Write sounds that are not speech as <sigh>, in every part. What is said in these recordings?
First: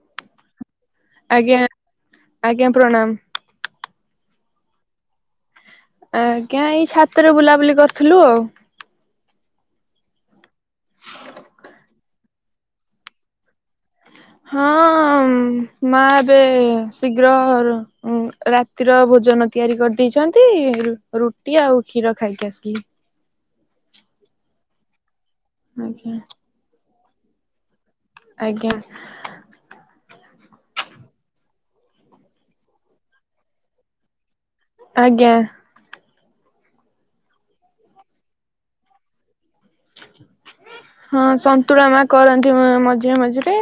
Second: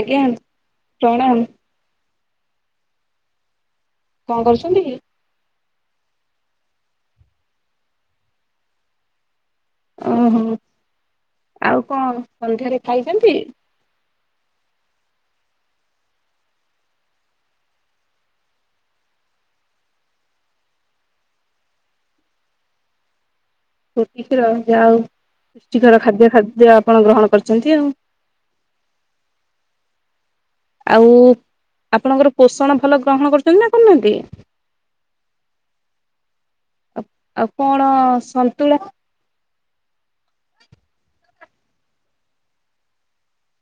ଆଜ୍ଞା ପ୍ରଣାମ। ଆଜ୍ଞା ଆଜ୍ଞା ପ୍ରଣାମ। କଣ କରୁଚନ୍ତି କି? ଆଜ୍ଞା ଏଇ ଛାତରେ ବୁଲାବୁଲି କରୁଥୁଲୁ ଆଉ। ଓ ହୋ। ଆଉ କଣ ସନ୍ଧ୍ୟାରେ ଖାଇଚନ୍ତି? ହଁ ମା ଏବେ ଶୀଘ୍ର ରାତିର ଭୋଜନ ତିଆରି କରିଦେଇଚନ୍ତି। ରୁଟି ଆଉ କ୍ଷୀର ଖାଇକି ଆସିଲି। ରୁଟି କ୍ଷୀର ଯାହା ହୋଉ ରୁଚିକର ଆଜ୍ଞା ଖାଦ୍ୟ ଖାଦ୍ୟ ଆପଣ ଗ୍ରହଣ କରିଚନ୍ତି ଆଉ। ଆଜ୍ଞା। ଆଉ ଆପଣଙ୍କର ପୋଷଣ ଭଲ ଗ୍ରହଣ କରୁଚନ୍ତି ନା କରୁନାହାନ୍ତି? ଆଜ୍ଞା। ଆ ଆଉ କଣ ସନ୍ତୁଳା? <unintelligible> <inaudible> ହଁ ସନ୍ତୁଳା ମା କରନ୍ତି ମଝିରେ ମଝିରେ।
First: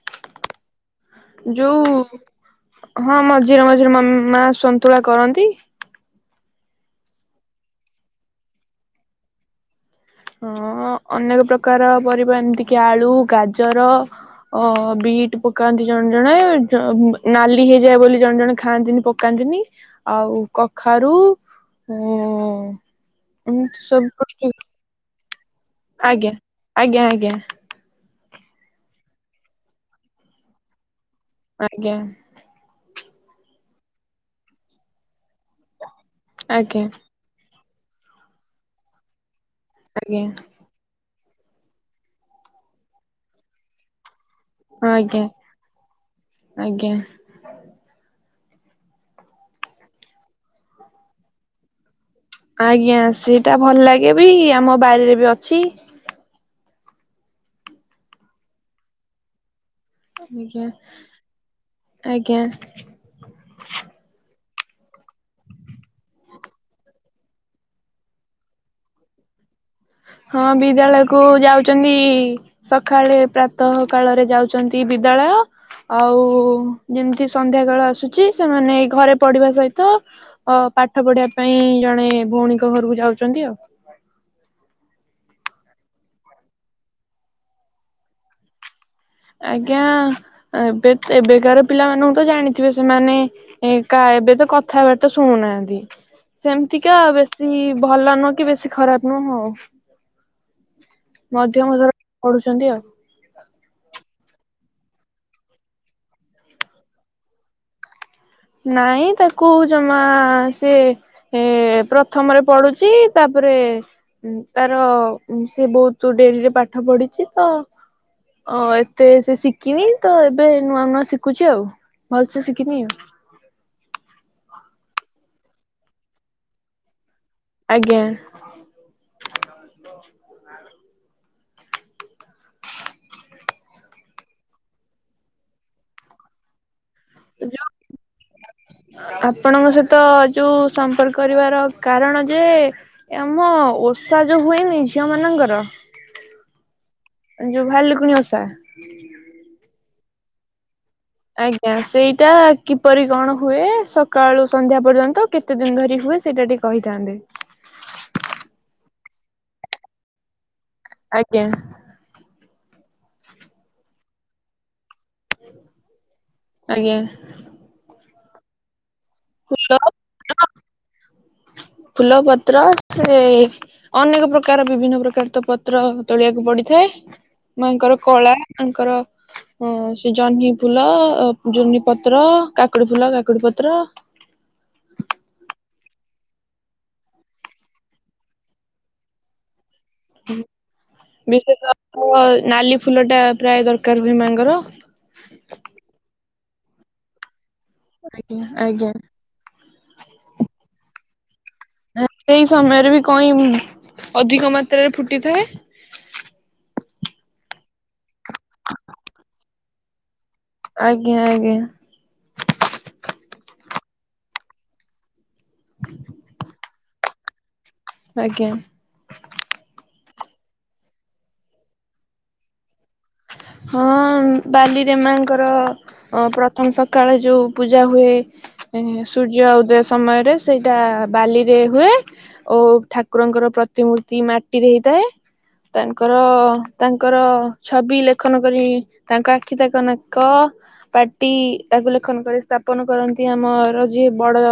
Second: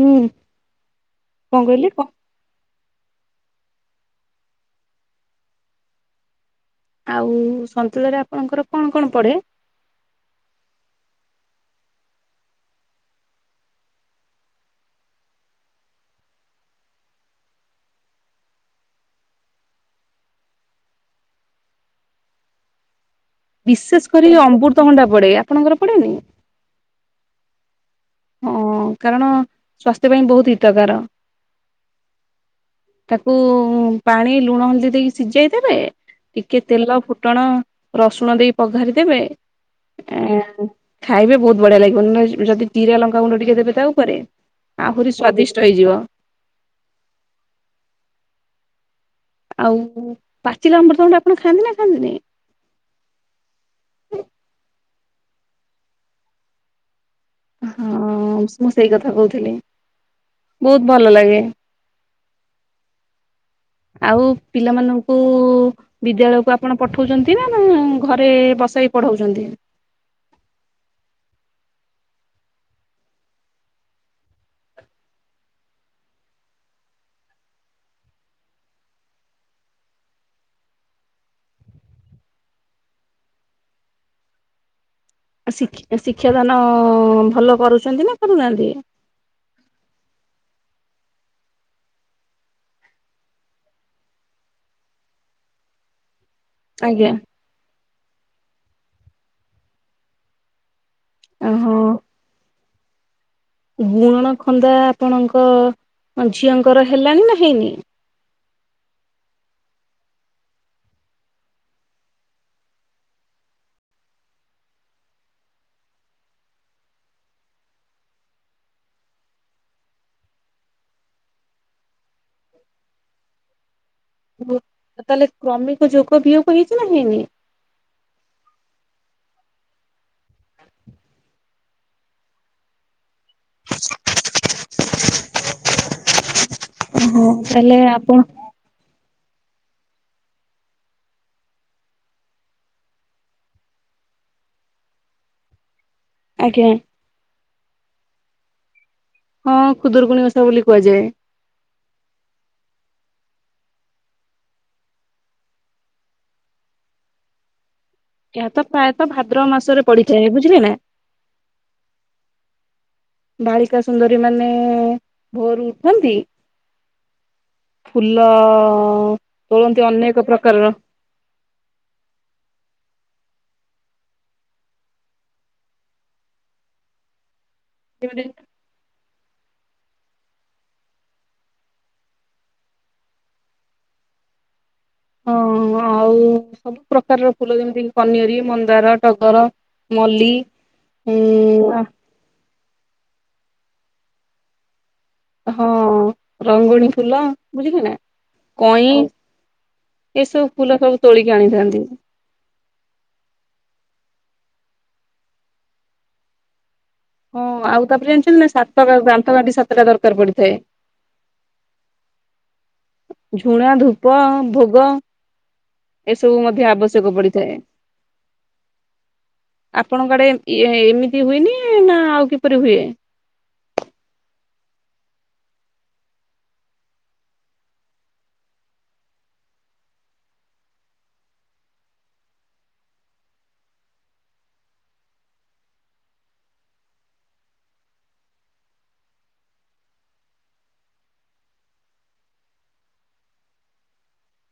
ହୁଁ। କଣ ଯୋଉ କହିଲେ କ ହଁ ମଝିରେ ମଝିରେ ମା ସନ୍ତୁଳା କରନ୍ତି। ଆଉ ସନ୍ତୁଲରେ ଆପଣଙ୍କର କଣ କଣ ପଢେ। ହଁ ଅନେକ ପ୍ରକାର ପରିବା ଏମିତି କି ଆଳୁ ଗାଜର। ଓ ବିଟ୍ ପକାନ୍ତି ଜଣେ ଜଣେ ନାଲି ହେଇଯାଏ ବୋଲି ଜଣେ ଜଣ ଖାଆନ୍ତିନ ପକାନ୍ତି। ନ୍ତିନି ଆଉ କଖାରୁ ଉଁ ବିଶେଷ କରି ଅମୃତଭଣ୍ଡା ପଡେଇଗା। ଆଜ୍ଞା ଆଜ୍ଞା ଆଜ୍ଞା। ହଁ କାରଣ ସ୍ୱାସ୍ଥ୍ୟ ପାଇଁ ବହୁତ ହିତକାର। ଆଜ୍ଞା। ତାକୁ ପାଣି ଲୁଣ ହଳଦୀ ଦେଇକି ସିଝେଇ ଦେେବେ ଟିକେ ଆଜ୍ଞା ଆଜ୍ଞା ତେଲ ଫୁଟଣ ରସୁଣ ଦେଇ ପଘାରି ଦେବେ ଖାଇବେ ବହୁତ ବଢିଆ ଲାଗିବ ଯଦି ଜିରା ଲଙ୍କା ଗୁଣ୍ଡ ଟିକେ ଦେବେ ତା ଉପରେ ଆଜ୍ଞା ଆହୁରି ଆଜ୍ଞା ସ୍ଵାଦିଷ୍ଟ ହେଇଯିବ। ଆଜ୍ଞା ଆଉ ପାଚିଲା ଆମ୍ବର ଭଣ୍ଡା ଆପଣ ଖାଆନ୍ତି ନା ଖାଆନ୍ତିନି। ଆଜ୍ଞା ସେଇଟା ଭଲ ଲାଗେ ବି ଆମ ବାରିରେ ବି ଅଛି। ହଁ ମୁଁ ସେଇ କଥା କହୁଥିଲି। ଆଜ୍ଞା ବହୁତ ଭଲ ଲାଗେ ଆଜ୍ଞା। ଆଉ ପିଲାମାନଙ୍କୁ ବିଦ୍ୟାଳୟକୁ ଆପଣ ପଠଉଛନ୍ତି ନା ନା ଘରେ ବସେଇ ପଢାଉଛନ୍ତି? ହଁ ବିଦ୍ୟାଳୟ କୁ ଯାଉଛନ୍ତି ସକାଳେ ପ୍ରାତ କାଳରେ ଯାଉଛନ୍ତି। ବିିଦ୍ୟାଳୟ ଆଉ ଯେମିତି ସନ୍ଧ୍ୟା କେଳ ଆସୁଛି ସେମାନେ ଘରେ ପଢିବା ସହିତ ଅ ପାଠ ପଢିବା ପାଇଁ ଜଣେ ଭଉଣୀଙ୍କ ଘରକୁ ଯାଉଛନ୍ତି ଆଉ। ଶ ଶିକ୍ଷାଦାନ ଭଲ କରୁଛନ୍ତି ନା କରୁନାହାନ୍ତି। ଆଜ୍ଞା ଏବେ ଏବେକାର ପିଲାମାନଙ୍କୁ ତ ଜାଣିଥିବେ ସେମାନେ କା ଏବେ ତ କଥା ହେବାର୍ତା ଶୁଣୁନାହାନ୍ତି। ସେମତିକା ଆଜ୍ଞା ବେଶୀ ଭଲ ନୁହଁ କି ବେଶୀ ଖରାପ ନୁହଁ ଆଉ। ମଧ୍ୟମ ଧରଣର ପଢୁଛନ୍ତି ଆଉ। ଗୁଣନ ଖନ୍ଦା ଆପଣଙ୍କ ଝିଅଙ୍କର ହେଲାଣି ନା ହେଇନି। ନାଇଁ ତାକୁ ଜମା ସେ ଏ ପ୍ରଥମରେ ପଡୁଛି ତା- ତାପରେ ତାର ସେ ବହୁତ ଡେରିରେ ପାଠ ପଢିଛିତ। ଓ ଏତେ ସେ ଶିଖିନି ତ ଏବେ ନୂଆ ନୂଆ ଶିଖୁଛି ଆଉ। ଭଲସେ ଶିଖିନି। ତାହେଲେ କ୍ରମିକ ଯୋଗ ବିୟୋଗ ହେଇଛି ନା ହେଇନି। ଆଜ୍ଞା। <unintelligible> ହୋ ଯୋଉ ତାହେଲେ ଆପଣ। ଆପଣଙ୍କ ସହିତ ଯୋଉ ସମ୍ପର୍କ କରିବାର କାରଣ ଯେ ଆମ- ସେଟା ଜ ହୁଏନି ଝିଅ ମାନଙ୍କର। ଆଜ୍ଞା। ଯୋହାର ଲୁକୁ ଓସା। ହଁ ଖୁଦୁରକୁୁଣିିଓଷା ବୋଲି କୁହାଯାଏ। ଆଜ୍ଞା ସେଇଟା କିପରି କଣ ହୁଏ ସକାଳୁ ସନ୍ଧ୍ୟା ପର୍ଯ୍ୟନ୍ତ କେତେ ଦିନ ଧରି ହୁଏ? ସେଇଟା ଟିକେ କହିଥାନ୍ତି। ଏହାତ ପ୍ରାୟତଃ ଭାଦ୍ର ମାସରେ ପଡିଥାଏ ବୁଝିଲେ ନା। ଆଜ୍ଞା। ବାଳିକା ସୁନ୍ଦରୀ ମାନେ। ଭୋରୁ ଉଠନ୍ତି। ଆଜ୍ଞା ଫୁଲ। ଫୁଲ ତୋଳନ୍ତି ଅନେକ ପ୍ରକାରର। ଫୁଲ ପତ୍ର ସେ ଅନେକ ପ୍ରକାର ବିଭିନ୍ନ ପ୍ରକାର ତ ପତ୍ର ତୋଳିବାକୁ ପଡିଥାଏ। ଯେ ମାଙ୍କର ଯେମିତି କଳା ତାଙ୍କର। ହଁ ସେ ଜହ୍ନି ଫୁଲ ଜହ୍ନି ପତ୍ର କାକୁଡି ଫୁଲ କାକୁଡି ପତ୍ର। ହଁ ଆଉ ସବୁ ପ୍ରକାରର ଫୁଲ ଯେମିତି କି ପନିରୀ ମନ୍ଦାର ଟଗର ମଲ୍ଲୀ। ବିଶେଷତଃ ନାଲି ଫୁଲ ଟା ପ୍ରାୟ ଦରକାର ହୁଏ ମାଙ୍କର। ହଁ ରଙ୍ଗଣୀ ଫୁଲ ବୁଝିଲେ ନା ଆଜ୍ଞା କଇଁ ଆଜ୍ଞା ଏସବୁ ଫୁଲ ଖାଉୁ ସେଇ ସମୟରେ ବି କଇଁ। ଅଧିକ ମାତ୍ରାରେ ଫୁଟିଥାଏ। ହଁ ଆଉ ତାପରେ ଜାଣିଛନ୍ତି ନା ସାତଟା ଗାନ୍ଥ କାଠି ସାତଟା ଦରକାର ପଡିଛି। ଆଜ୍ଞା ଆଜ୍ଞା। ଝୁଣା ଧୂପ ଭୋଗ ଏସବୁ ମଧ୍ୟ ଆବଶ୍ୟକ ପଡିଥାଏ। ଆଜ୍ଞା। ଆପଣଙ୍କ ଆଡେ ଏମିତି ହୁଏନି ନା ଆଉ କିପରି ହୁଏ। ହଁ ବାଲିରେମାଙ୍କର ପ୍ରଥମ ସକାଳେ ଯୋଉ ପୂଜା ହୁଏ। ସୂର୍ଯ୍ୟ ଉଦୟ ସମୟରେ ସେଇଟା ବାଲିରେ ହୁଏ ଓ ଠାକୁରଙ୍କ। ମାଟିରେ ହେ ତାଙ୍କର ତାଙ୍କର ଛବି ଲେ ଲଖନ କରି ତାଙ୍କ ଆଖି ତାଙ୍କ ନାକ ପାଟି ତାକୁ ଲେଖନ କରି ସ୍ଥାପନ କରନ୍ତି। ଆମର ଯିଏ ବଡ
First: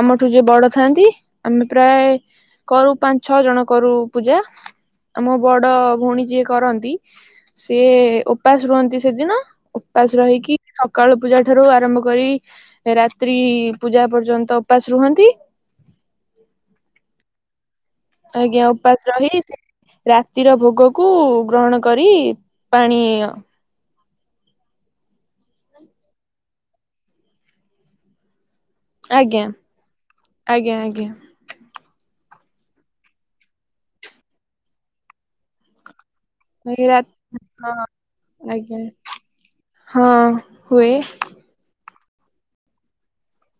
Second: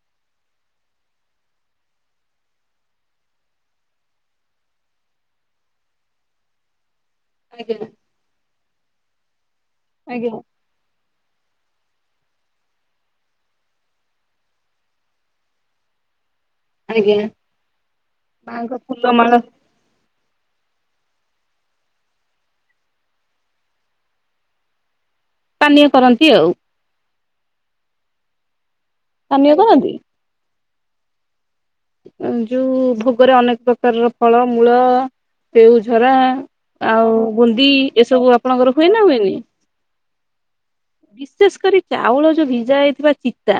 ଆମଠୁ ଯିଏ ବଡ ଥାଆନ୍ତି ଆମେ ପ୍ରାୟେ କରୁ ପାଞ୍ଚ ଛଅ ଜଣ କରୁ ପୂଜା ଆମ ବଡ ଭଉଣୀ ଯିଏ କରନ୍ତି। ଆଜ୍ଞା ସେଏ ଉପାସ ରୁହନ୍ତି ସେଦିନ ଉପାସ ଆଜ୍ଞା ରହିକି ସକାଳୁ। ପୂଜା ଠାରୁ ଆରମ୍ଭ କରି ରାତ୍ରି ପୂଜା ପର୍ଯ୍ୟନ୍ତ ଉପାସ ରୁହନ୍ତି। <inaudible> ଆଜ୍ଞା। ଆଜ୍ଞା ମାଙ୍କ ଉପାସ ଫୁଲମାଳ ରହି ରାତିର ଭୋଗକୁ। କୁ ଗ୍ରହଣ କରି ପାଣି ପାନୀୟ କରନ୍ତି ଆଉ। ଆଜ୍ଞା ପାନୀୟ କରନାହାନ୍ତି। ଆଜ୍ଞା ଆଜ୍ଞା। ଯୋଉ ଭୋଗରେ ଅନେକ ପ୍ରକାରର ଫଳ ମୂଳ କେଉଝରା। ଏ ରା ଆଉ ବୁନ୍ଦି ହଁ ଏସବୁ ଆପଣଙ୍କର ଆଜ୍ଞା ହୁଏ ନା ହୁଏନି। ହଁ ହୁଏ। ବିଶେଷ କରି ଚାଉଳ ଯୋଉ ଭିଜା ହେଇଥିବା ଚିତା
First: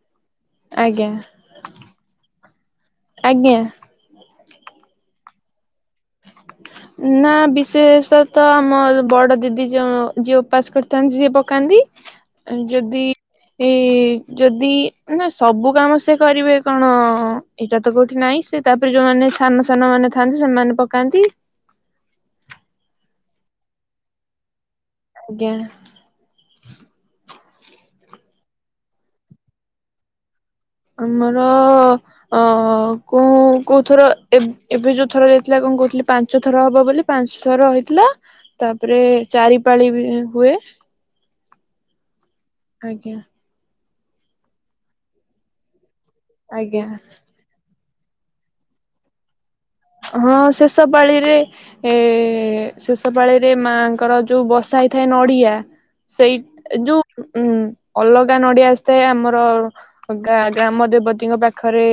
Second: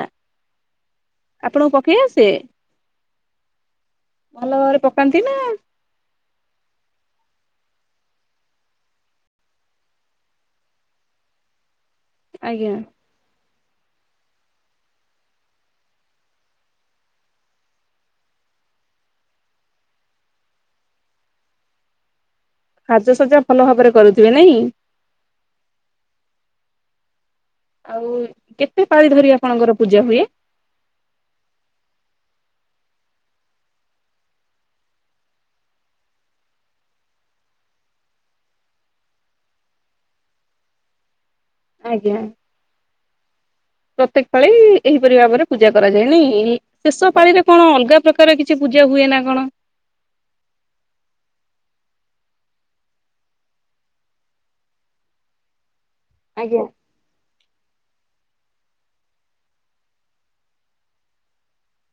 ଆଜ୍ଞା ଆପଣଙ୍କୁ ପକେଇ ଆସେ? ଆଜ୍ଞା। ଭଲ ଭାବରେ ପକାନ୍ତି ନା <inaudible> ନା ବିଶେଷ ତ ଆମ ବଡ ଦିଦି ଯ ଯିଏ ଉପାସ କରିଥାନ୍ତି ସିଏ ପକାନ୍ତି। ଆଜ୍ଞା ଯଦି। ଏଇ ଯଦି ନା ସବୁ କାମ ସେ କରିବେ କଣ ଏଇଟା ତ କୋଉଠି ନାଇଁ ସେ। ତାପରେ ଯୋଉମାନେ ସାନ ସାନ ମାନେ ଥାଆନ୍ତି ସେମାନେ ପକାନ୍ତି। ସାଜସଜା ଭଲ ଭାବରେ କରୁଥିବେ ନାଇଁ? ଆଜ୍ଞା ଆଉ କେତେ ପାଳି ଧରି ଆପଣଙ୍କର ପୂଜା ହୁଏ। ଆମର ଅ କୋଉ କୋଉ ଥର ଏବେ ଯୋଉ ଥର ଯାଇଥିଲା। କଣ କହୁଥିଲି ପାଞ୍ଚ ଥର ହବ ବୋଲି ପାଞ୍ଚ ଥର ହେଇଥିଲା। ତାପରେ ଚାରିପାଳି ବି ହୁଏ। ଆଜ୍ଞା। ଆଜ୍ଞା। ପ୍ରତ୍ୟେକ ପାଳି ଏହିପରି ଭାବରେ ପୂଜା କରାଯାଏ ନ ଆଜ୍ଞା ଶେଷ ପାଳିରେ କଣ ଅଲଗା। ପ୍ରକାର କିଛି ପୂଜା ହୁଏ ନା କଣ? ହଁ ଶେଷ ପାାଳିରେ ଏ ଶେଷ ପାାଳିରେ ମାଙ୍କର ଯୋଉ ବସା ହେ ଥାଏ ନଡିଆ ସେଇ ଆଜ୍ଞା ଯୋଉ ଉଁ ଅଲଗା ନଡିଆ ଆସିଥାଏ। ଆମର ଗାଁ ଗ୍ରାମ ଦେବତୀଙ୍କ ପାଖରେ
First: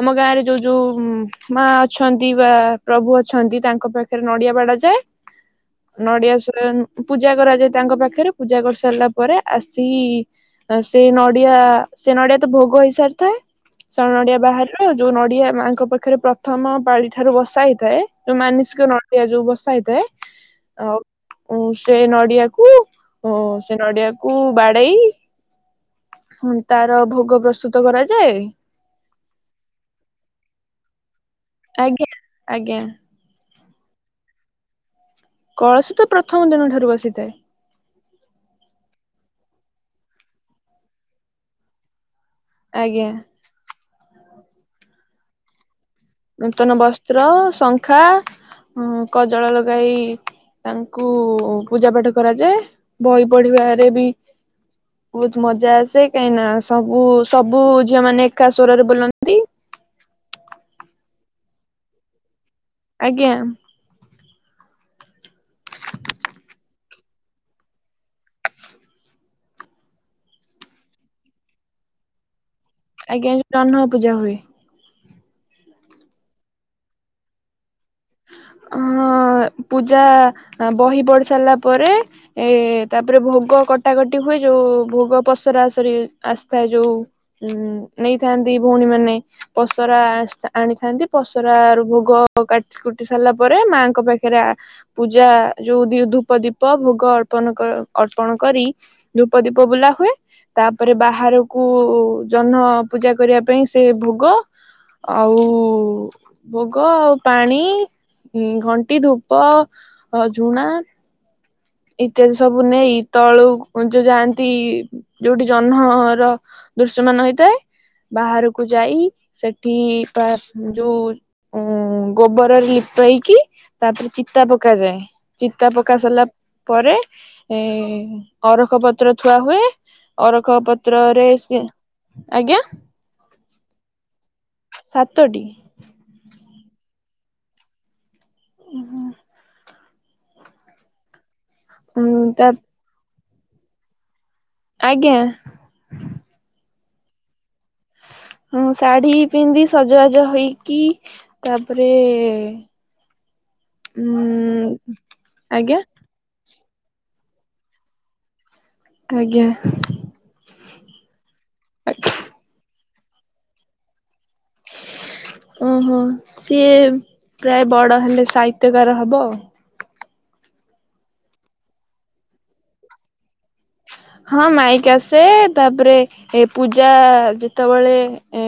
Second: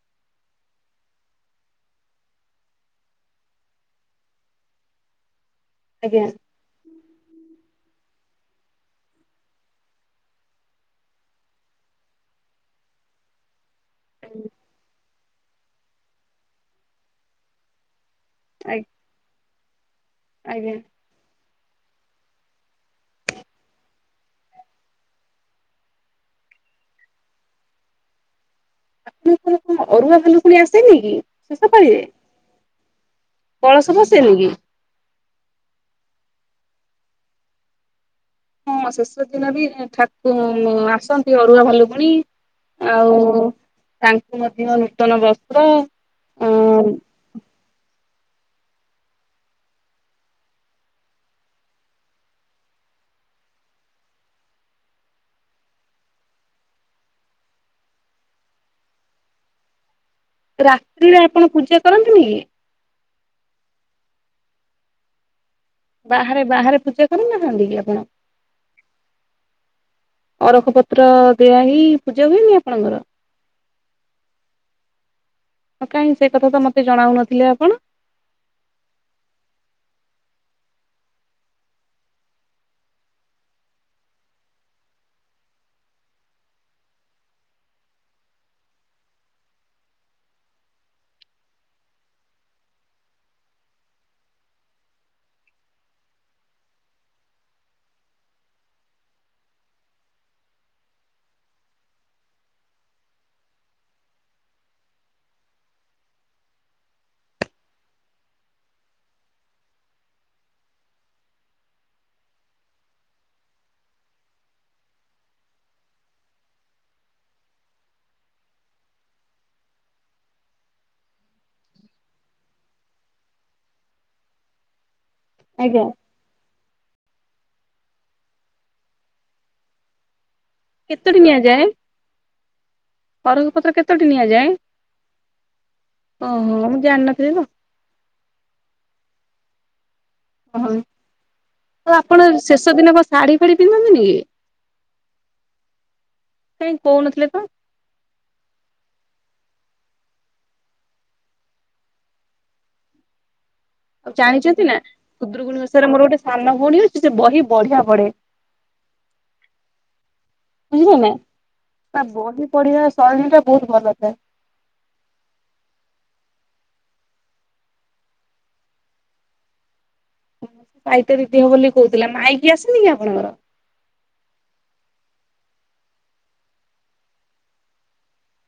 ଆମ ଗାଁ ରେ ଯୋଉ- ଯୋଉ ମା ଅଛନ୍ତି। ଶିବା ପ୍ରଭୁ ଅଛନ୍ତି ତାଙ୍କ ପାଖରେ ନଡିଆ ବାଡା ଯାଏ। ଆଜ୍ଞା ନଡିଆ ପୂଜା କରାଯାଏ ତାଙ୍କ ପାଖରେ ପୂଜା କରିସାରିଲା ପରେ ଆସିକି - ସେ ନଡିଆ ସେ ନଡିଆ ତ ଭୋଗ ହେଇସାରିଥାଏ। ସ ନଡିଆ ବାହାରୁ ଯୋଉ ନଡିଆ ମାଙ୍କ ପାଖରେ ପ୍ରଥମ ପାଳି ଠାରୁ ବସା ହେଇଥାଏ। ଯଉ ମାନସିକ ନଡିଆ ଯୋଉ ବସା ହେଇଥାଏ। ଆଜ୍ଞା ଉ ସେ ନଡିଆକୁ ଓ ସେ ନଡିଆକୁ ବାଡେଇ- ହୁଁ ତାର ଭୋଗ ପ୍ରସ୍ତୁତ କରାଯାଏ। ଆପଣଙ୍କଣ ଅରୁଆ ଭାଲୁକୁଣି ଆସେନି କି? ଶେଷ ପାଳିରେ ଆଜ୍ଞା ଆଜ୍ଞା। କଳସ ବସେନି କି? କଳସ ତ ପ୍ରଥମ ଦିନ ଠାରୁ ବସିଥାଏ। ହଁ ଶେଷ ଦିନ ବି ଠାକୁ ଆସନ୍ତି ଅରୁଆ ଭାଲୁ ଭୁଣୀ। ଆଜ୍ଞା ଆଉ ତାଙ୍କୁ ମଧ୍ୟ ନୂତନ ବସ୍ତ୍ର। ଅ ନୂତନ ବସ୍ତ୍ର ଶଙ୍ଖା କଜଳ ଲଗାଇ- ତାଙ୍କୁ ପୂଜା ପାଠ କରାଯାଏ ବହି ପଢିବାରେ ବି ବହୁତ ମଜା ଆସେ କାହିଁ ନା ସବୁ ସବୁ ଝିଅ ମାନେ ଏକା ଶ୍ୱରରେ ବୁଲନ୍ତି। ରାତ୍ରିରେ ଆପଣ ପୂଜା କରନ୍ତିନି କି? ଆଜ୍ଞା। ବାହାରେ ବାହାରେ ପୂଜା କରୁନାଥାନ୍ତି କି ଆପଣ? ଅରଖ ପତ୍ର ଦିଆ ହେଇ ପୂଜା ହୁଏ ନି ଆ ଆଜ୍ଞା ଜହ୍ନ ପୂଜା ହୁଏ। କାହିଁ ସେ କଥା ତ ମତେ ଜଣାଉନଥିଲେ ଆପଣ? ହୁଁ। ଅ ପୂଜା ବହି ପଢି ସାରିଲା ପରେ ଏ ତାପରେ ଭୋଗ କଟାକଟି ହୁଏ ଯୋଉ ଭୋଗ ପସରାସରି ଆସିଥାଏ ଯୋଉ ଉ ନେଇଥାନ୍ତି ଭଉଣୀ ମାନେ ପସରା ଆଣିଥାନ୍ତି ପସରା ର ଭୋଗ କାଟି କୁଟି ସାରିଲା ପରେ ମାଆଙ୍କ ପାଖରେ ପୂଜା ଯୋଉି ଧୂପ ଦୀପ ଭୋଗ ଅର୍ପଣ କରି ଅର୍ପଣ କରି ଧୂପ ଦୀପ ବୁଲା ହୁଏ। ତାପରେ ବାହାରକୁ ଜହ୍ନ ପୂଜା କରିବା ପାଇଁ ସେ ଭୋଗ ଆଉ ଭୋଗ ଆଉ ପାଣି ଘଣ୍ଟି ଧୂପ ଝୁଣା ଇତ୍ୟାଦି ସବୁ ନେଇ ତଳୁ ଯୋଉ ଯାଆନ୍ତି ଯୋଉଠି ଜହ୍ନ ର ଦୃଶ୍ <unintelligible> ହୋଇଥାଏ। ବାହାରକୁ ଯାଇ ସେଠି ପା ଯୋଉ ଉ ଗୋବରରେ ଲିପେଇକି ତାପରେ ଚିତା ପକାଯାଏ ଚିତା ଆଜ୍ଞା। ପକା ସାରିଲା ପରେ ଏ ଅରଖ ପତ୍ର ଥୁଆ ହୁଏ ଅରଖ ଙ୍କ କେତୋଟି ପତ୍ରରେ ସିଏ ନିଆଯାଏ? ଆଜ୍ଞା? ଅରଖ ପତ୍ର କେତୋଟି ନିଆଯାଏ? ସାତଟି ଓହୋ ମୁଁ ଜାଣିିନଥିଲି ତ। ଓ ହୋ। ଓହୋ ଆଉ ଉଁ ଆପଣ ତା ଶେଷ ଦିନ କ ଶାଢୀ ଫାଢୀ ପିନ୍ଧନ୍ତିନି କି? ଆଜ୍ଞା। କାଇଁ କୋହୁନଥିଲେ ତ? ହଁ ଶାଢୀ ପିନ୍ଧି ସଜବାଜ ହେଇକି ତାପରେ ଆଉ ଉଁ ଜାଣିଚନ୍ତି ନା ଖୁଦୁରୁକୁଣୀ ଆଜ୍ଞା ଓଷାରେ ମୋର ଗୋଟେ ସାନ ପୁଣି ହୋଇଚି ସେ ବହି ବଢିଆ ପଢେ। ଆଜ୍ଞା। ବୁଝିଲେ ନା ନା ବହି ପଢିବା ଶରରୀ ଟା ବହୁତ ଭଲ ଥାଏ। <inaudible> ଓହୋ ସିଏ ପ୍ରାୟ ବଡ ହେଲେ ସାହିତ୍ୟକାର ହବ ଆଉ। ପାଇତେ ଦିଦି ହ ବୋଲି କହୁଥିଲା ମାଇକି ଆସିନି କି ଆପଣଙ୍କର? ହଁ ମାଇକ୍ ଆସେ ତାପରେ ଏ ପୂଜା ଯେତେବେଳେ ଏ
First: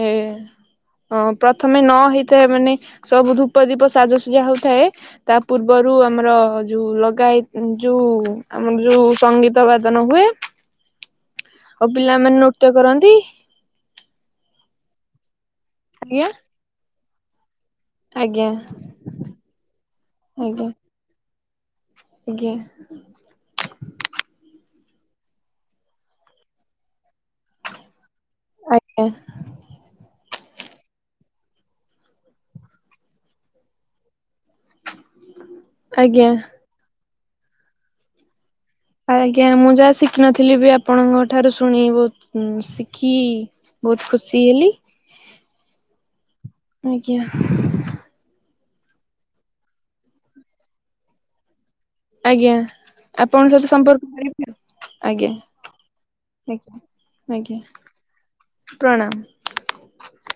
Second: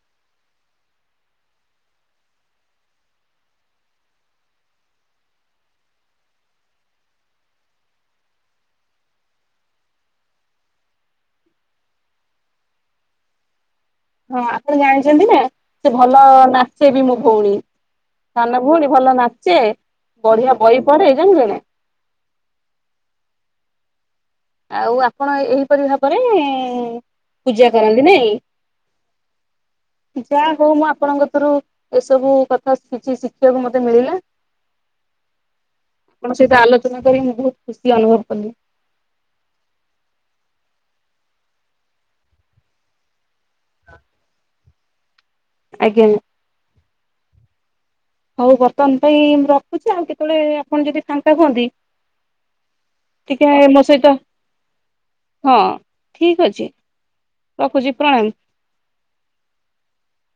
ହଁ ପ୍ରଥମେ ନ ହେଇଥାଏ ମାନେ ସବୁ ଧୂପ ଦୀପ ସାଜସଜା ହଉଥାଏ ତା ପୂର୍ବ ରୁ ଆମର ଯୋଉ ଲଗାଇ ଯୋଉ ଆମର ଯୋଉ ସଙ୍ଗୀତ ବାଦନ ହୁଏ। ଆଉ ପିଲାମାନେ ନୃତ୍ୟ କରନ୍ତି। ହଁ ଆପଣ ଜାଣିଛନ୍ତି ନା? ସେ ଭଲ ଆଜ୍ଞା ନାଚେ ବି ମୋ ଭଉଣୀ। ଆଜ୍ଞା ସାନ ଭଉଣୀ ଭଲ ନାଚେ ବଢିଆ ବହି ପଢେ ଜାଣିଲେ ନା। ଆଜ୍ଞ। ଆଉ ଆପଣ ଏହିପରି ଭାବରେ ଏ ପୂଜା କରନ୍ତି ନାଇଁ ଆଜ୍ଞା ଯା ହଉ ମୁଁ ଆପଣଙ୍କ ରୁ ଏସବୁ କଥା କିଛି ଶିଖିବାକୁ ମତେ ମିଳିଲା। ଆଜ୍ଞା। ଆପଣଙ୍କ ସହିତ ଆଲୋଚନା କରି ମୁଁ ବହୁତ ଖୁସି ଅନୁଭବ କଲି। ଆଜ୍ଞା ମୁଁ ଯାହା ଶିଖିନଥିଲି ବି ଆପଣଙ୍କ ଠାରୁ ଶୁଣିଲି ବୋହୁତ ଶିଖି ବହୁତ ଖୁସି ହେଲି। ଆଜ୍ଞା। ଆଜ୍ଞା। ହଉ ବର୍ତ୍ତମାନ ପାଇଁ ମୁଁ ରଖୁଛି ଆଉ କେତେବେଳେ ଆପଣ ଯଦି ଫାଙ୍କା ହୁହନ୍ତି ଆଜ୍ଞା ଆପଣଙ୍କ ସହିତ ସମ୍ପର୍କ। <unintelligible> ଆଜ୍ଞା ହଁ ଠିକ ଅଛି। ଆଜ୍ଞା ଆଜ୍ଞା ରଖୁଛି ପ୍ରଣାମ। ପ୍ରଣାମ। <inaudible>